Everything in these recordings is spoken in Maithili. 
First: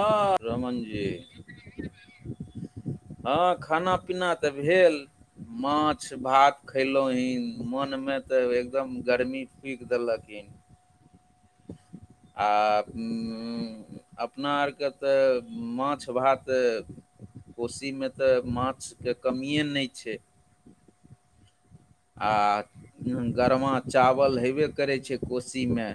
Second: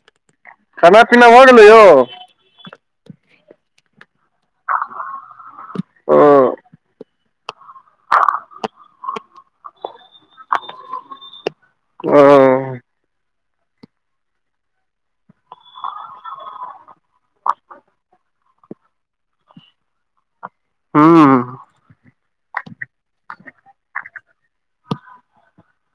अ रमन खाना जी पीना भऽ गेलै यौ हँ खाना पीना तऽ भेल माछ ओ भात खैलौहु हन मन मे ते एकदम गर्मी फूक देलखिन ह [unintelligible] ओ [unintelligible] आ अपना आरके तऽ माछ भात कोशीमे तऽ माछके कमिए नहि छै हूं आ गरमा चावल हेबे करै छै कोशीमे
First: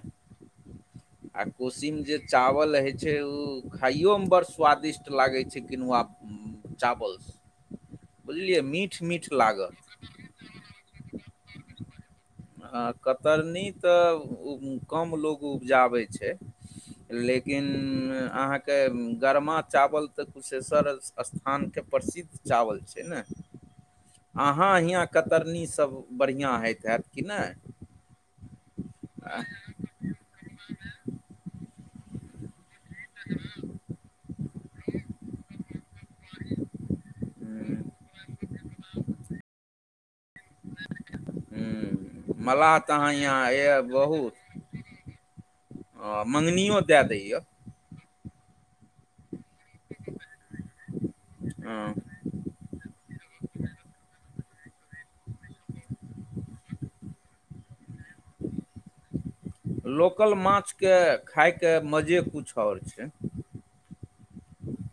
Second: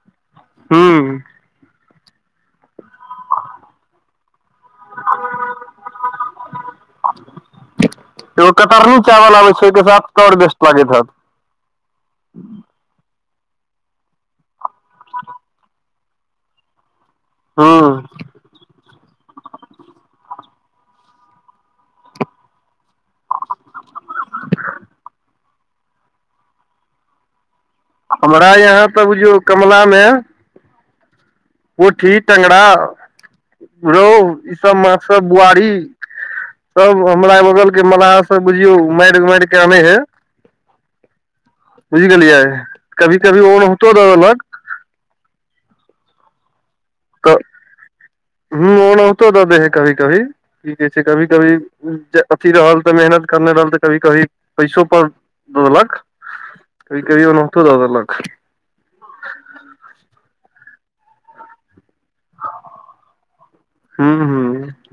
हूँ आ कोशीन जे चावल रहैत छै ओ खाइयोमे बड़ स्वादिष्ट लागैत छै किनुआ चावलस एगो कतरनी चावल आबै छै लागल ओहिके साथ तऽ आओर वेस्ट लागैत हत हँ कतरनी तऽ उ कम लोग उपजाबै छै लेकिन ह्म अहाँके गरमा चावल तऽ कुशेश्वर अस्थानके प्रसिद्ध चावल छै ने आहाँ हियाँ कतरनीसभ बढ़िआँ होइत हैत कि नहि हमरा यहाँ तऽ बुझियौ आ, कमला मे [inaudible] पोठी टेंगरा रौहु ई सब माछ सब बुआरी सब हमरा बगल हम्म, के मललाह से बुझियौ मैर मैरक के अबै है बुझ गेलियै हम्म, मलाह तऽ अहाँ कभी कभी यहाँ ओ यए होतो दादेलक ह मंगनियो दए दैय हू ओनाहतो दऽ देै है कभी कभी की कहै छै कभी कभी हँ अथी रहल तऽ मेहनत करने रहल तऽ कभी कभी पैसो पर द देलक कि कहियो दऽ देलख लोकल माछके खायके मजे कुछ आओर छै हू हू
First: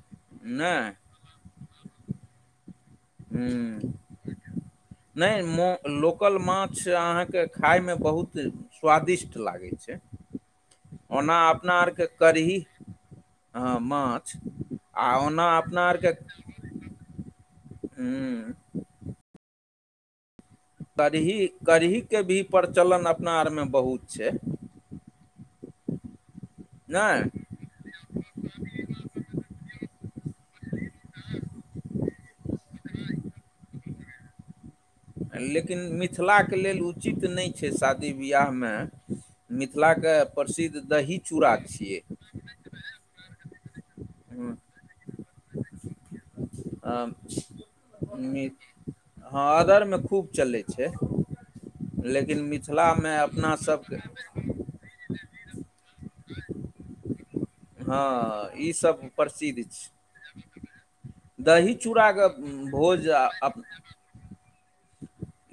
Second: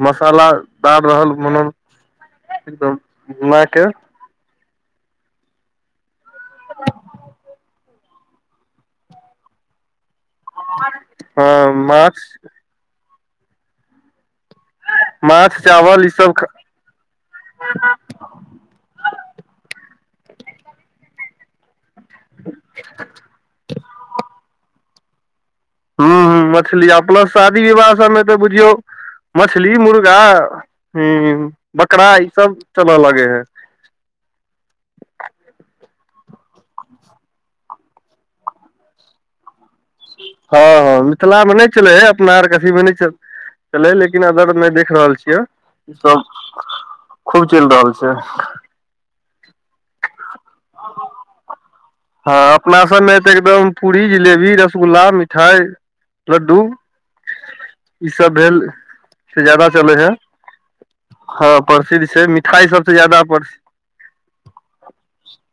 मसाला नहि दार रहल मनो हू नहि म लोकल माछ अहाँके खाइमे बहुत स्वादिष्ट लागै छै ओना हँ अपना आरके माछ करही ह माछ आ ओना माछ अपना चावल ई आरके सब हँ कड़ही कड़ही के भी प्रचलन अपना आरमे बहुत छै हू हूं मछली आ प्लस नहि शादी विवाह सबमे तऽ बुझियौ मछली मुर्गा हुं बकरा ई सब चलऽ लगै है लेकिन मिथिलाके लेल उचित नहि छै शादी बियाहमे मिथिलाके प्रसिद्ध दही चूड़ा छियै कथीै ले [unintelligible] किन हूँ, अदर नहि देख रहल छियै ई सब अ, खूब चलि रहल छै मि- हँ अदरमे खूब चलै छै हँ लेकिन अपना मिथिलामे सबमे तऽ अपना एकदम सबके पूड़ी जिलेबी रसगुल्ला मि ठाइ लड्डू ई सब हँ भेल ईसभ से प्रसिद्ध ज्यादा चलै है छै हँ दही प्रसिद्ध छै चूड़ाके मिठाई सबसँ भोज ज्यादा अप प्रसिद्ध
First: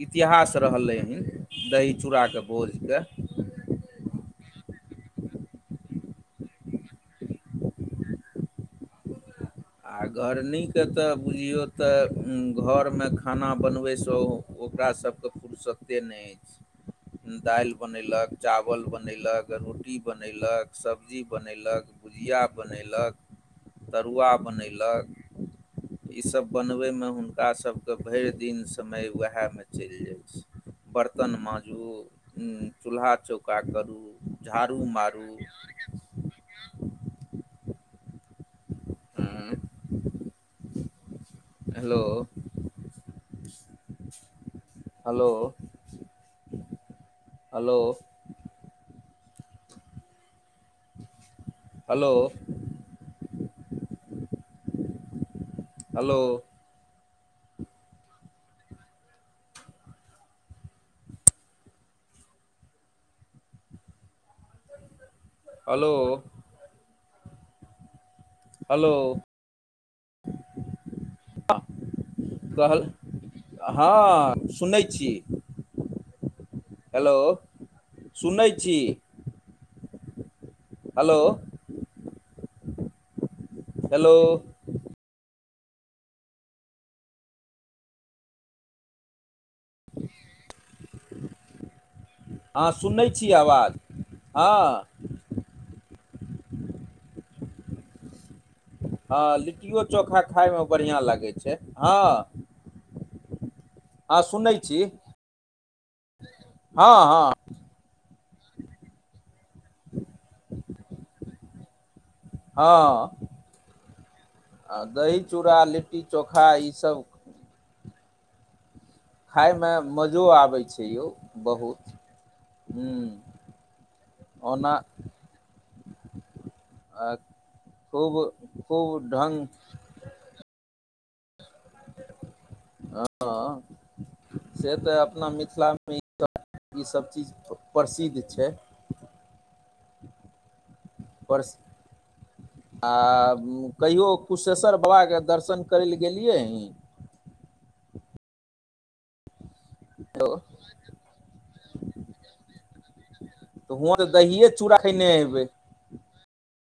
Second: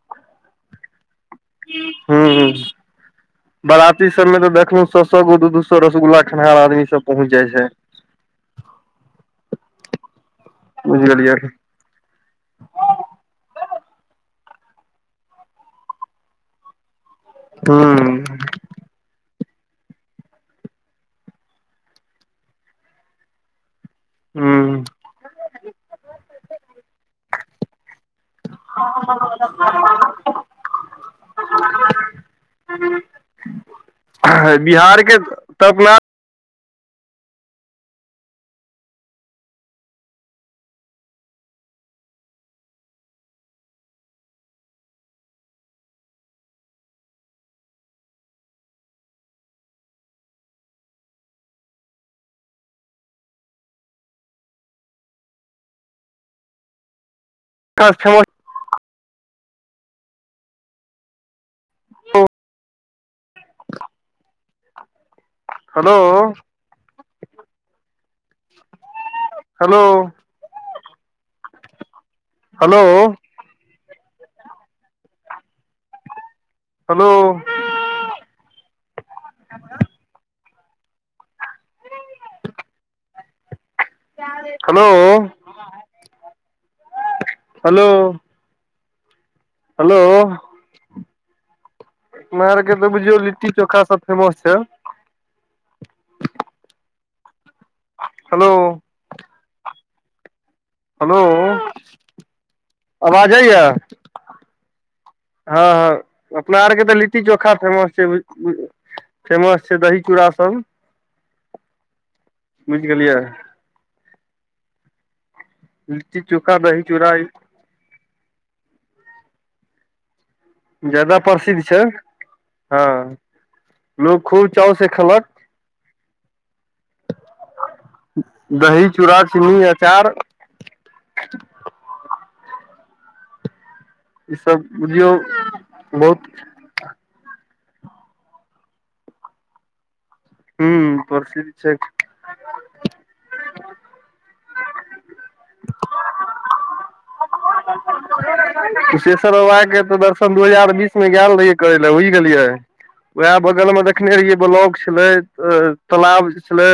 इतिहास रहलै हन दही चूड़ाके हूँ भोजके बराती सब मे तऽ देखलहुं सो सो गो दू दू सो रसगुल्ला खनिनहार आदमी सब पहुँच जाइ छै [inaudible] आ घरनी के बुझि तऽ गेलियै बुझियौ तऽ घर मे खाना बनबैसँ ओकरा सबके फुर्सत्ते नहि दालि हूँ बनेलक चा वल बनैलक रोटी बनैलक सब्जी बनैलक भुजिया बनलिक तरुआ हूँ बनैलक ईसभ बनबैमे हुनकासभ के भरि दिन समय उएह मे चलि जाइ छै बर्तन माजू चूल्हा चौका करू झाड़ू मारू तबना [unintelligible] आँ [unintelligible] hello hello hello hello hello क समस [unintelligible] हेलो हेलो हेलो हेलो कहल हँ सुनै छी हेलो सुनै छी hello hello hello hello hello हमरा आर हँ के तो सुनै बुझियौ छी लिट्टी आवाज चोखा सब फेमस हँ छै हेलो हँ लिट्टिओ चोखा खायमे बढ़िआँ हेलो लागै छै हँ आवाज जाइया हँ सुनै छी हँ ह अपना आर के तऽ लिट्टी हँ हँ चोखा फेमस छै फेमस छै दही चूड़ा सभ हँ दही चूड़ा लिट्टी चोखा ईसब खायमे मजो आबै छै यौ ज्यादा प्रसिद्ध छै बहुत हँ हूं लोग खूब ओना चाव से खेलक आ खूब खूब ढंग चार हँ ई सब से तऽ बुझियौ अपना मिथिलामे इ बहुत ईसभ चीज प्रसिद्ध छै हू पर प्रसिद्ध छै त आ कहियो कुशेश्वर बाबा के दर्शन करे ले गेलियए [unintelligible] कुशेश्वर बाबा के तऽ हेलो दर्शन दू हजार बीस मे गेल रहिये करे ले बुझि गेलियै उएह बगल तऽ मे हुआँ तऽ देखने रहियै दहिए ब्लॉक चूड़ा छलै खयने हेबै तालाब छलै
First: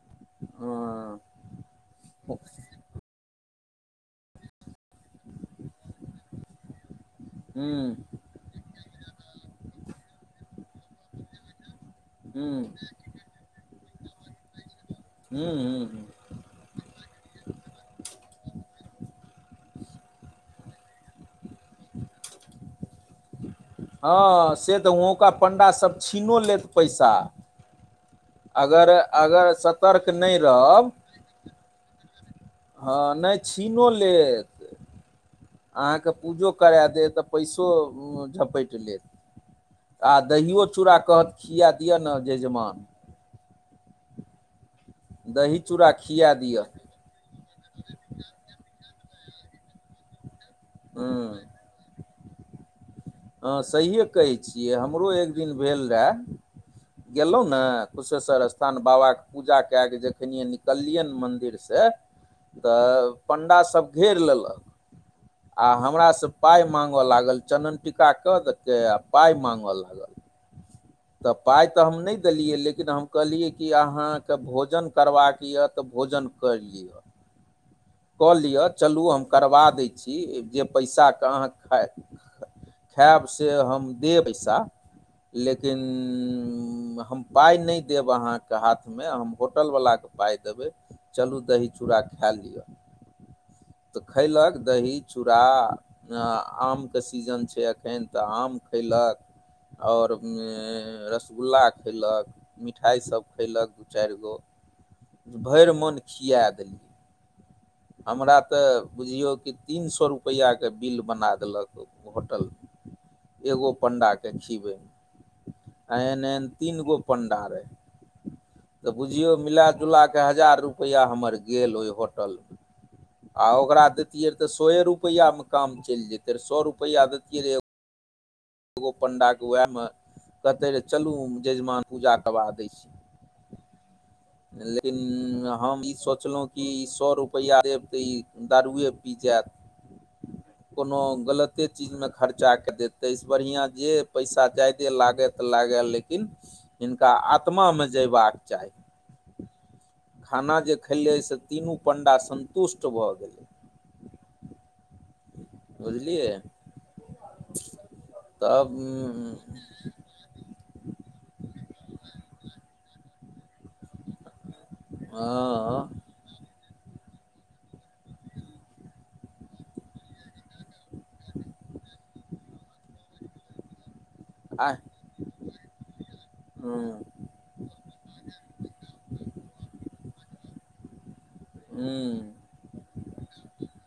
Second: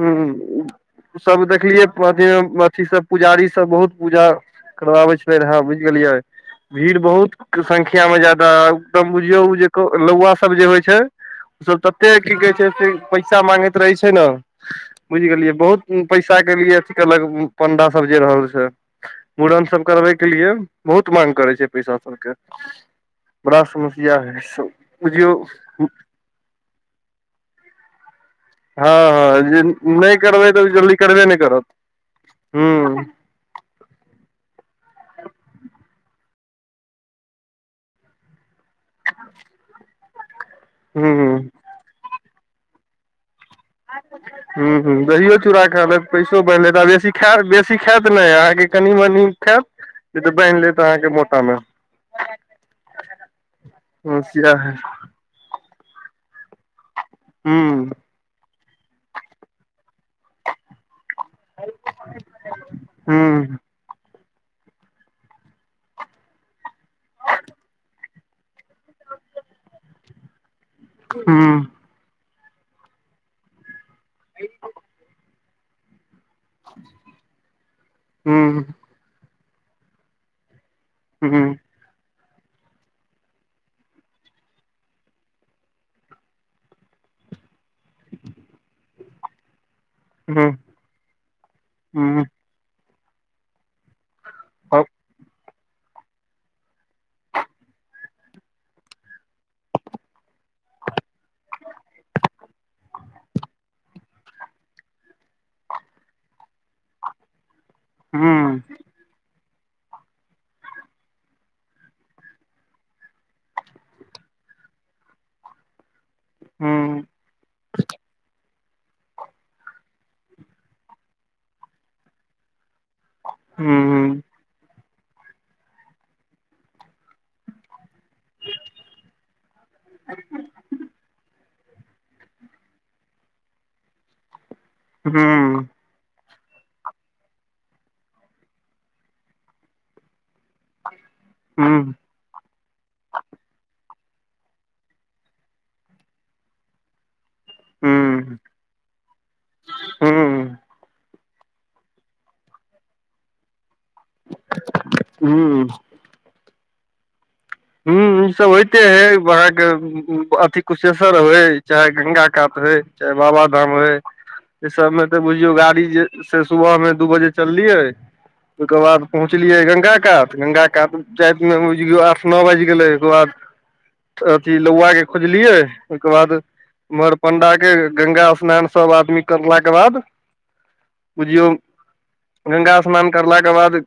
हू हँ सब देखलियै अथी हूँ अथी सब पुजारी सब बहुत पूजा करबाबै छले रहे बुझ गेलियै भीड़ बहुत संख्या में ज्यादा एकदम बुझियौ उ जे लौआ सब जे होइ छै उ सब तऽ एते की हूँ कहे छै पैसा मागैत रहे छै ने बुझ गेलियै हूँ बहुत हूँ पैसा सुरक्षा के लिए अथी कलक पंडा सब जे रहल छै मुड़न सब करबै के लिए बहुत माग करै छै पैसा सबके बड़ा समस्या है हँ से तऽ वहुँका बुझियौ पंडा सब छीनो लेत पैसा हँ अगर हँ अगर जे सतर्क नहि तऽ रहब जल्दी करबै नहि करत हूँ हँ नहि छीनो लेत आहाँ के पूजो करा देत पैसो झपेट लेत आ दहियो चूड़ा हूँ कहत हूँ खिया दियअ न जजमान ह ह दहियो दही चूड़ा खा लेत खिया पैसो दिअ बाहिन लेत आ बेसी बेसी खायत नहि अहाँके कनि मनि खायत नहि तऽ बान्हि लेत अहाँके हूँ मोटामे हँ सहिए कहै समस्या है छियै हमरो एक दिन भेल रहय गेलहुं ने हूं कुशेश्वर स्थान बाबा के पूजा काय क जखन निकलिये मंदिर से तऽ हूं पण्डा सब घैर लेलक आ हमरा से पाय माँगे लागल टीका क दलिक आ पाय मागे लागल तऽ हूं पाय त हम नहि देलियै लेकिन हम कहलियै कि अहाँके भोजन करबाक यऽ तऽ भोजन क लिय हूं चलु हम करवा दहि छी पैसाके हूं हूं अहाँ खायब से हम देब पैसा लेकिन हम पाइ नहि देब अहाँके हाथमे हम होटलवलाके पाइ हूं हूं देबै चलू दही चूड़ा हूं खाए लिअ तऽ खैलक दही चूड़ा आम के सीजन छै अखन तऽ आम खयलक आओर रसगुल्ला खैलक मिठाइसभ खयलक दू चारि गो भरि मोन खिया देलियै हूं हमरा तऽ बुझियौ कि तीन सए रुपैआके बिल बना देलक होटल म एगो पण्डाकेँ खिबै आ एहन एहन तीन हूं गो पण्डा रहय तऽ बुझियौ मिलााजुला कऽ हजार रुपैआ हमर गेल ओहि होटलमे आ हूं ओकरा हूं दैतियै रहए तऽ सौ रुपैआमे काम चलि जैतै रह सौ रुपैआ दैतियै रहए एगो पण्डाके वएहमे कहते रह चलू जजमान पूजा करबा दै छी लेकिन हूं हम ई सोचलहुँ की सौ रुपैया तऽ ई दारुए पी जायत कोनो गलत हूं चीजमे खर्चा काय देत त से बढ़िआँ जे पैसा जा्यदे लागय तऽ लागय लेकिन हिनका आत्मामे जयबाक चाही खाना जे खेलियै से तीनू पण्डा सन्तुष्ट भऽ गेलै हू बुझलियै हू ई सब होइते तब है बके अथ कुशेश्वर होइ चाहे गंगा कात होइ चाहे बाबा धाम होइ ई सब मे तऽ बुझियौ गाड़ी हँ जे से सुबह मे दू बजे चललियै ओके बाद पहुँचलियै गंगा कात गंगा क जयेतमे बुझियो आठ नओ बैज गेल ओहिके बाद अथी आ लौआ के खोजलियै ओके बाद हँ उम्हर पण्डा के गङंगा स्नान सब आदमी करलाक के बाद बुझियौ हू गंगा स्नान करलाके बाद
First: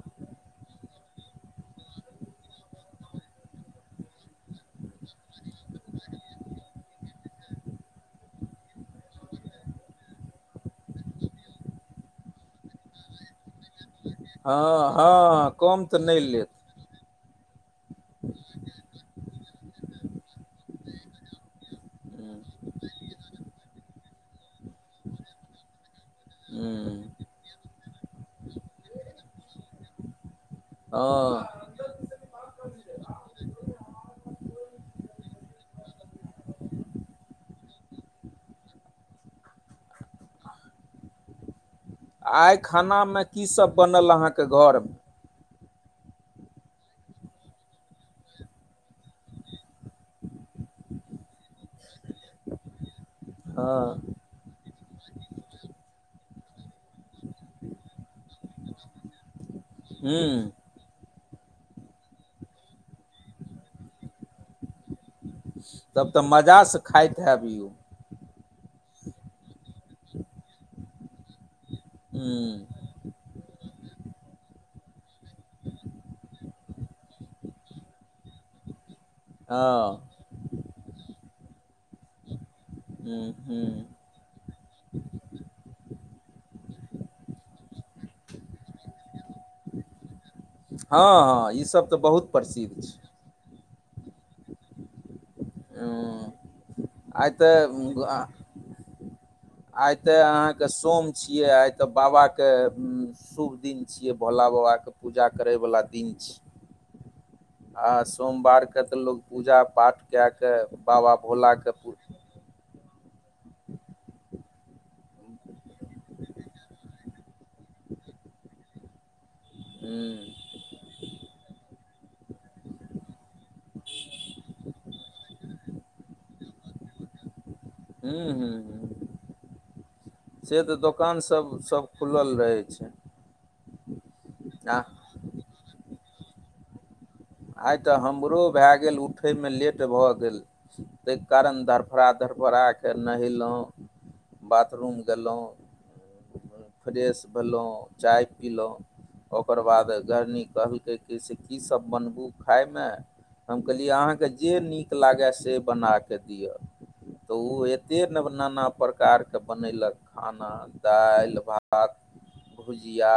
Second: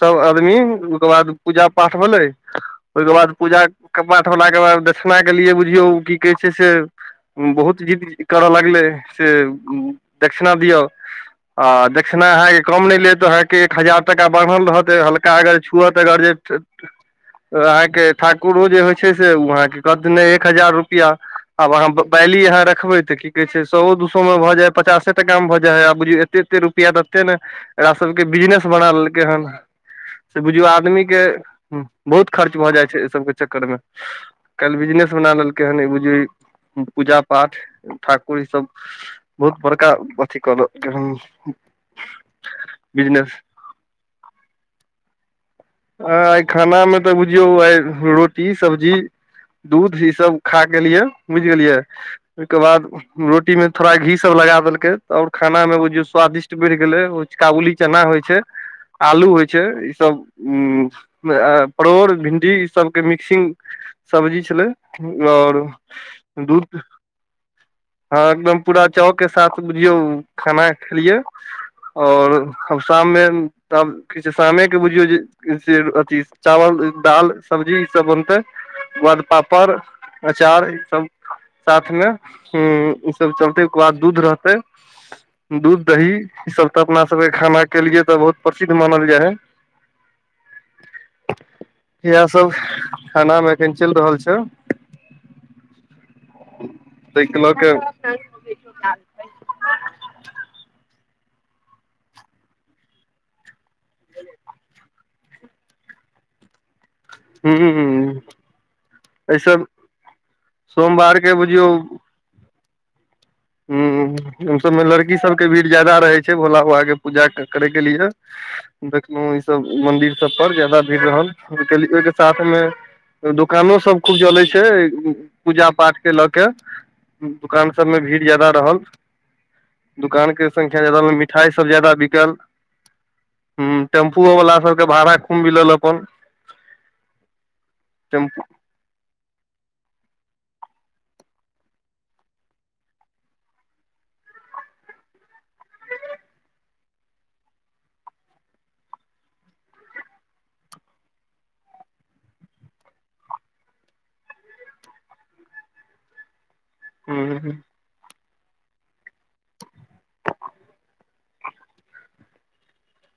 सब आदमी ओकर बाद पूजा पाठ भेलै ओहिके बाद पूजा पाठ होलाके बाद दक्षिणा के लिए बुझियौ की कहै छै से बहुत जिद करऽ लगलै से दक्षिणा दिअ आ दक्षिणा अहाँके कम नहि लेत अह एक हजार टाका बढ़ल रहत हँ हल्का हँ अगर कम छुअत तऽ नहि अगर जे लेत अहाँके ठाकुरो जे होइ छै से ओ अहाँके कहथि नहि एक हजार रुपैआ आब अहाँ बैली अहाँ रखबै तऽ की कहै छै सएओ दू सएमे भ जा ह पचासे टाकामे भऽ जायइ आब बुझियौ एते रुपआ हँ देते ने एकरा सबके बिजनेस बना लेलकै हन से बुझियौ आब आदमी के बहुत खर्च भऽ जाइ छै एहि सबके चक्कर मे आइ काल्हि बिजनेस बना लेलकै हन ई बुझियौ पूजा पाठ ठाकुर ई सभ बहुत बड़का अथी कल आइ खाना मे की सब बनल अहाँके घर आ आइ खानामे तऽ बुझियौ आइ रोटी सब्जी दूध ई सब खा के लिए बुझि गेलिये ओहिके बाद रोटी मे थोड़ा घी हँ सब लगा देलकै और खाना मे जे स्वादिष्ट बढ़ि गेलै काबुली चना होइ छै आलू होइ छै ई सब हुँ परोड़ भिंडी ई सब के मिक्सिंग सब्जी छले आओर दूध खाइइतबियौ हँ एकदम पूरा चाव के साथ बुझियौ खाना खेलियए और हुँ शाम मे तब की छै शामे के बुझियौ जे से अथी चावल दाल सब्जी ई सब बनते ओाद पापड़ हँ अचार ई सब साथ मे ह ई हुँ सब चलते हुँ ओकर बाद दूध रहतै दूध दही ई सब तऽ अपना सबके खाना के लिए तऽ बहुत प्रसिद्ध मानल जाय है [inaudible] हँ हँ ईसभ तऽ इएह बहुत सब प्रसिद्ध छै खाना मे एखन चलि रहल छै आइ ताहिके तऽ लऽ के आइ ते अहाँके सोम छियै आइ ते बाबाक के उ शुभ दिन छियै भोला बाबा के पूजा करे वाला दिन छियै हँ आ सोमवारके तऽ लोकोग पूजा पाठ कए कऽ बाबा सोमवार के बुझियौ भोलाकेँ हू ओ सबमे लड़की सबके भीड़ ज्याददा रहे छै भोला बाबा के पूजा करे के लिए देखलहु ई सब मंदिर हुँ सब पर जादा भीड़ रहल ओहिके साथ मे दोकानो सब खूब जलैत छै पूजा पाठ के लऽ के दोकान सबमे भी हूँ जादा रहल हूँ दुकानके से तऽ संख्या जादा रहल दोकान मिठाइ सब जादाा बिकल खुलल रहै छै ह टेम्पूओ वाला आ सबके भाड़ा खूब मिलल अपन आइ तऽ टेम्पू हमरो भए गेल उठैमे लेट भऽ गेल ताहि कारण धरफड़ धरफड़ाके नहेलहुँ बाथरूम गेलयहुँ फ्रेश भेलहुँ चाय पीलहुँ ओकर बाद गर्नी कहलकै कि से की सब बनब ओ खायमे हम कहलियै अहाँके जे नीक लागै से बनाकऽ दिअ तऽ हूँ ओ एक ते नव नाना प्रकार के बनेलक खाना दालि भात भुजिया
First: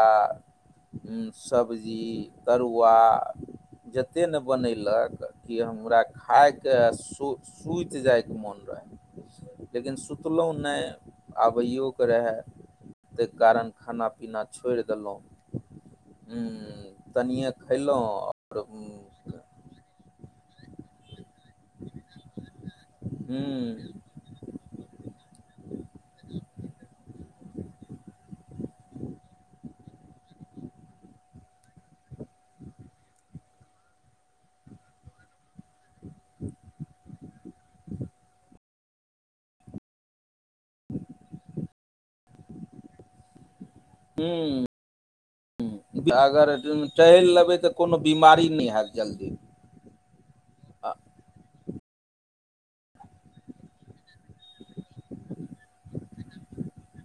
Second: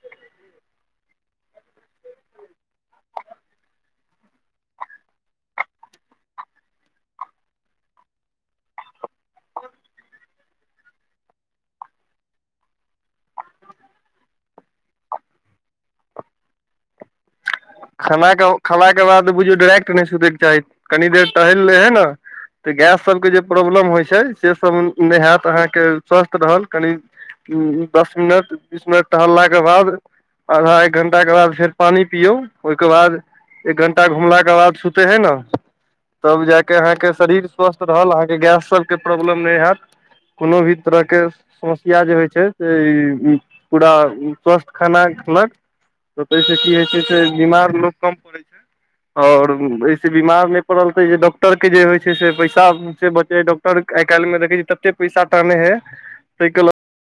सब्जी तरुआ जतेक ने बनेलक कि हमरा खायके सो सुति जाइके मोन रहै लेकिन सु सुनलहुँ नहि आबैयो के रहै ताहि कारण खाना पीना छोड़ि देलहुँ तनिए खयलहुँ आओर आबि आइ हूँ क बुझौ डायरेक्ट नहि सु कनी देर टहल रहे है ने तऽ गैस सब के जे प्रॉब्लम होइ छै से सब नहि होत अहाँके स्वस्थ रहल कनि उ दस मिनट बीस मिनट टहललाके बाद आधा एक घंटा के बाद फेर पानि पिययौ ओहिके बाद एक घण्टा घुमलाके बाद सुते है न तब जा कऽ अहाँके शरीर स्वस्थ रहल अहाँके गैस सभके प्रॉब्लम नहि हएैत कोनो भी तरहके समस्या जे होइ छै से ई पूरा स्वस्थ खाना खेलक तऽ ताहिसँ अगर की होइत छै से टहलि लेबै तऽ बीमार लोक कोनो कम पड़ैत बीमारी नहि हैत छै जल्दी आओर एहिसे बीमार नहि पड़लत जे डॉक्टर के जे होइ छै से पैसा से बचै आइ काल्हि मे देखे छी तते पैसा टाहने हैय ताहि के ल